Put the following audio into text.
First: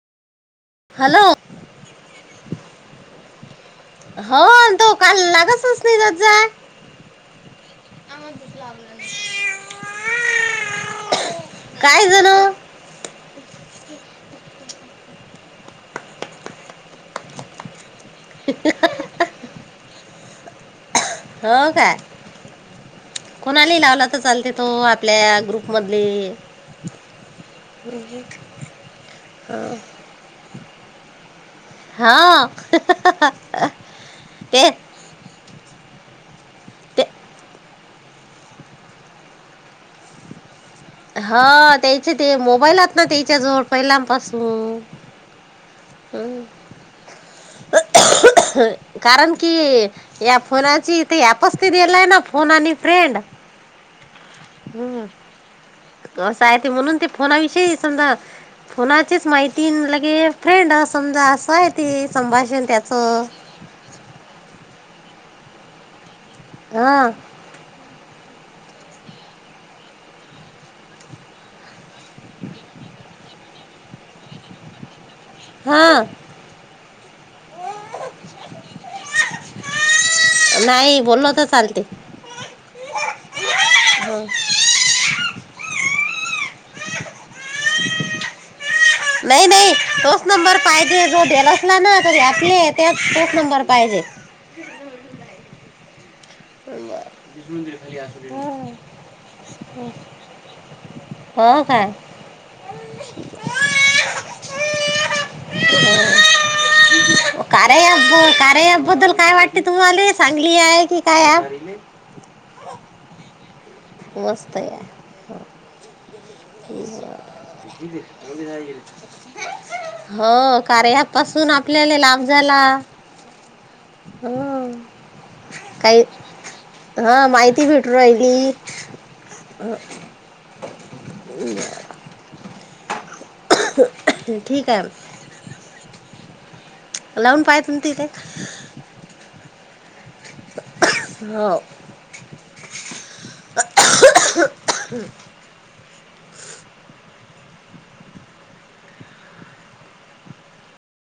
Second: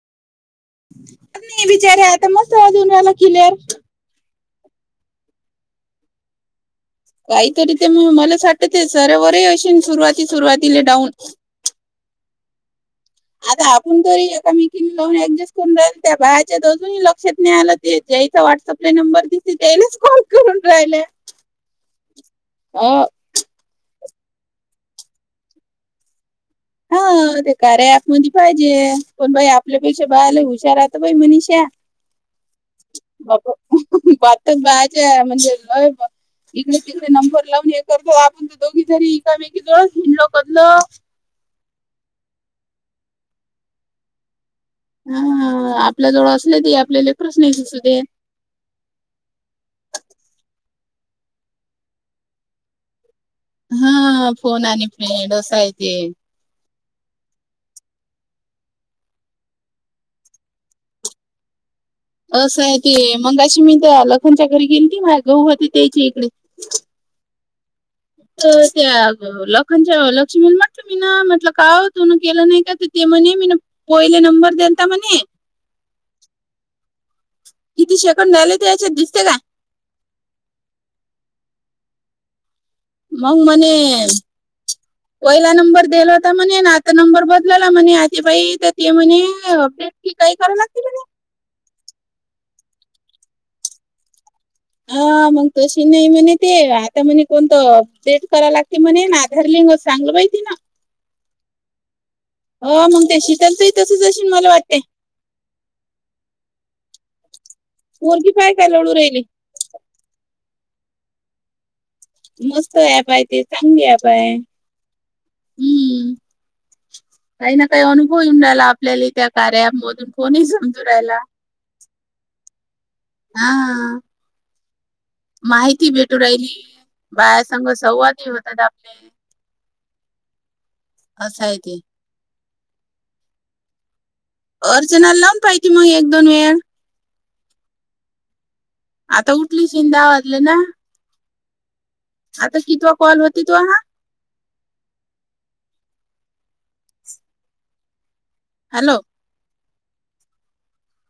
Hello नाही बिचारे आता जुन्याला केल्यात, हो तो कालला जस असतय नाही ज काहीतरी ते मलाच वाटते सर्वरे अशी सुरुवाती सुरवातीला डाऊन, काय जण, अग आपण तरी एकामेकी लावून ऍडजस्ट करून राहिल त्या बाहेरच्या अजूनही लक्षात नाही आलं. ते जईचा व्हॉट्सअप ला नंबर दिस जईलाच कॉल! करून राहिले हो काय, अ, कोणाला लावला तर चालते तो आपल्या ग्रुपमधले? हा ते कार्या अप मध्ये पाहिजे पण बाई आपल्यापेक्षा बाहेर लय हुशार असतात बाई मनीषा. हा, बाताच ते बायच्या म्हणजे! इकडे ते तिकडे नंबर लावून हे करतो आपण तर दोघी तरी एकामेकी जळ हिंडलो कदलो. हा त्याचे ते मोबाईलत ना त्याच्या जवळ पहिल्यापासून, हा आपल्या जवळ हम्म. असले त आपल्या लेखरासनी दिसू दे. कारण कि या फोनाची ती अपस्थित आलाय ना फोन आणि फ्रेंड, हा फोन आणि फ्रेंड असाय ते. काय ते म्हणून ते फोनाविषयी समजा फोनाचीच माहिती लगे. फ्रेंड अ समजा अस हाय ते, असं संभाषण आहे ते त्याचं मग अशी मी लखनच्या घरी गेली ती माझ होती त्याची इकडे, हा, त्या लखनच्या लक्ष्मी मी ना म्हटलं, म्हटल मी न का ओ धून केलं नाही का? ती म्हणे, मी पोहिले नंबर दीलता म्हणे हा. किती शेकंद झाले ते याच्यात दिसते का? नाही बोल तर चालते. मंग मने हं. पहिला नंबर दिला होता मणे ना त नंबर बदलला म्हणे, आ बाई तर ते म्हणे अपडेट कि तोच काही कराव नंबर लागतील ना. पाहिजे जो तेलास नाही ना तरी, आपले त्यात तोच नंबर पाहिजे. हा मग तशी नाही म्हणे ते. त्या म्हणे कोणतं डेट कराय हं. लागते म्हणे ना, आधार लिंग सागलं पाहि तीन. हो काय. हो मग ते शीतल ताई तशीच अशील मला वाटते. कार पोरगी ॲप, का पाय र काय ॲप लढू बदल तुला राहिली काय वाट ते तुम्हाला चांगली हाय की काय हाय? मस्त ऍप हाय ते. चांगली ऍप हाय. मस्त आहे काही ना काही अनुभव येऊन राहिला आपल्याला त्या कार्या मधून कोणी हो समजू कार्य अँप राहिला पासून आपल्याले लाभ झाला. हां. हुं. काही भेटू राहिली हा बाया माहिती संग भेटू संवादही राहिली. होतात आपले आसं हाय ती. [inaudible] अर्चना लावून पाहिती मग एक दोन वेळा लावून पायतन तिथे आता उठली शिन दहा वाजले ना? हो. आता कितीवा कॉल होती तोवा? [inaudible] हॅलो.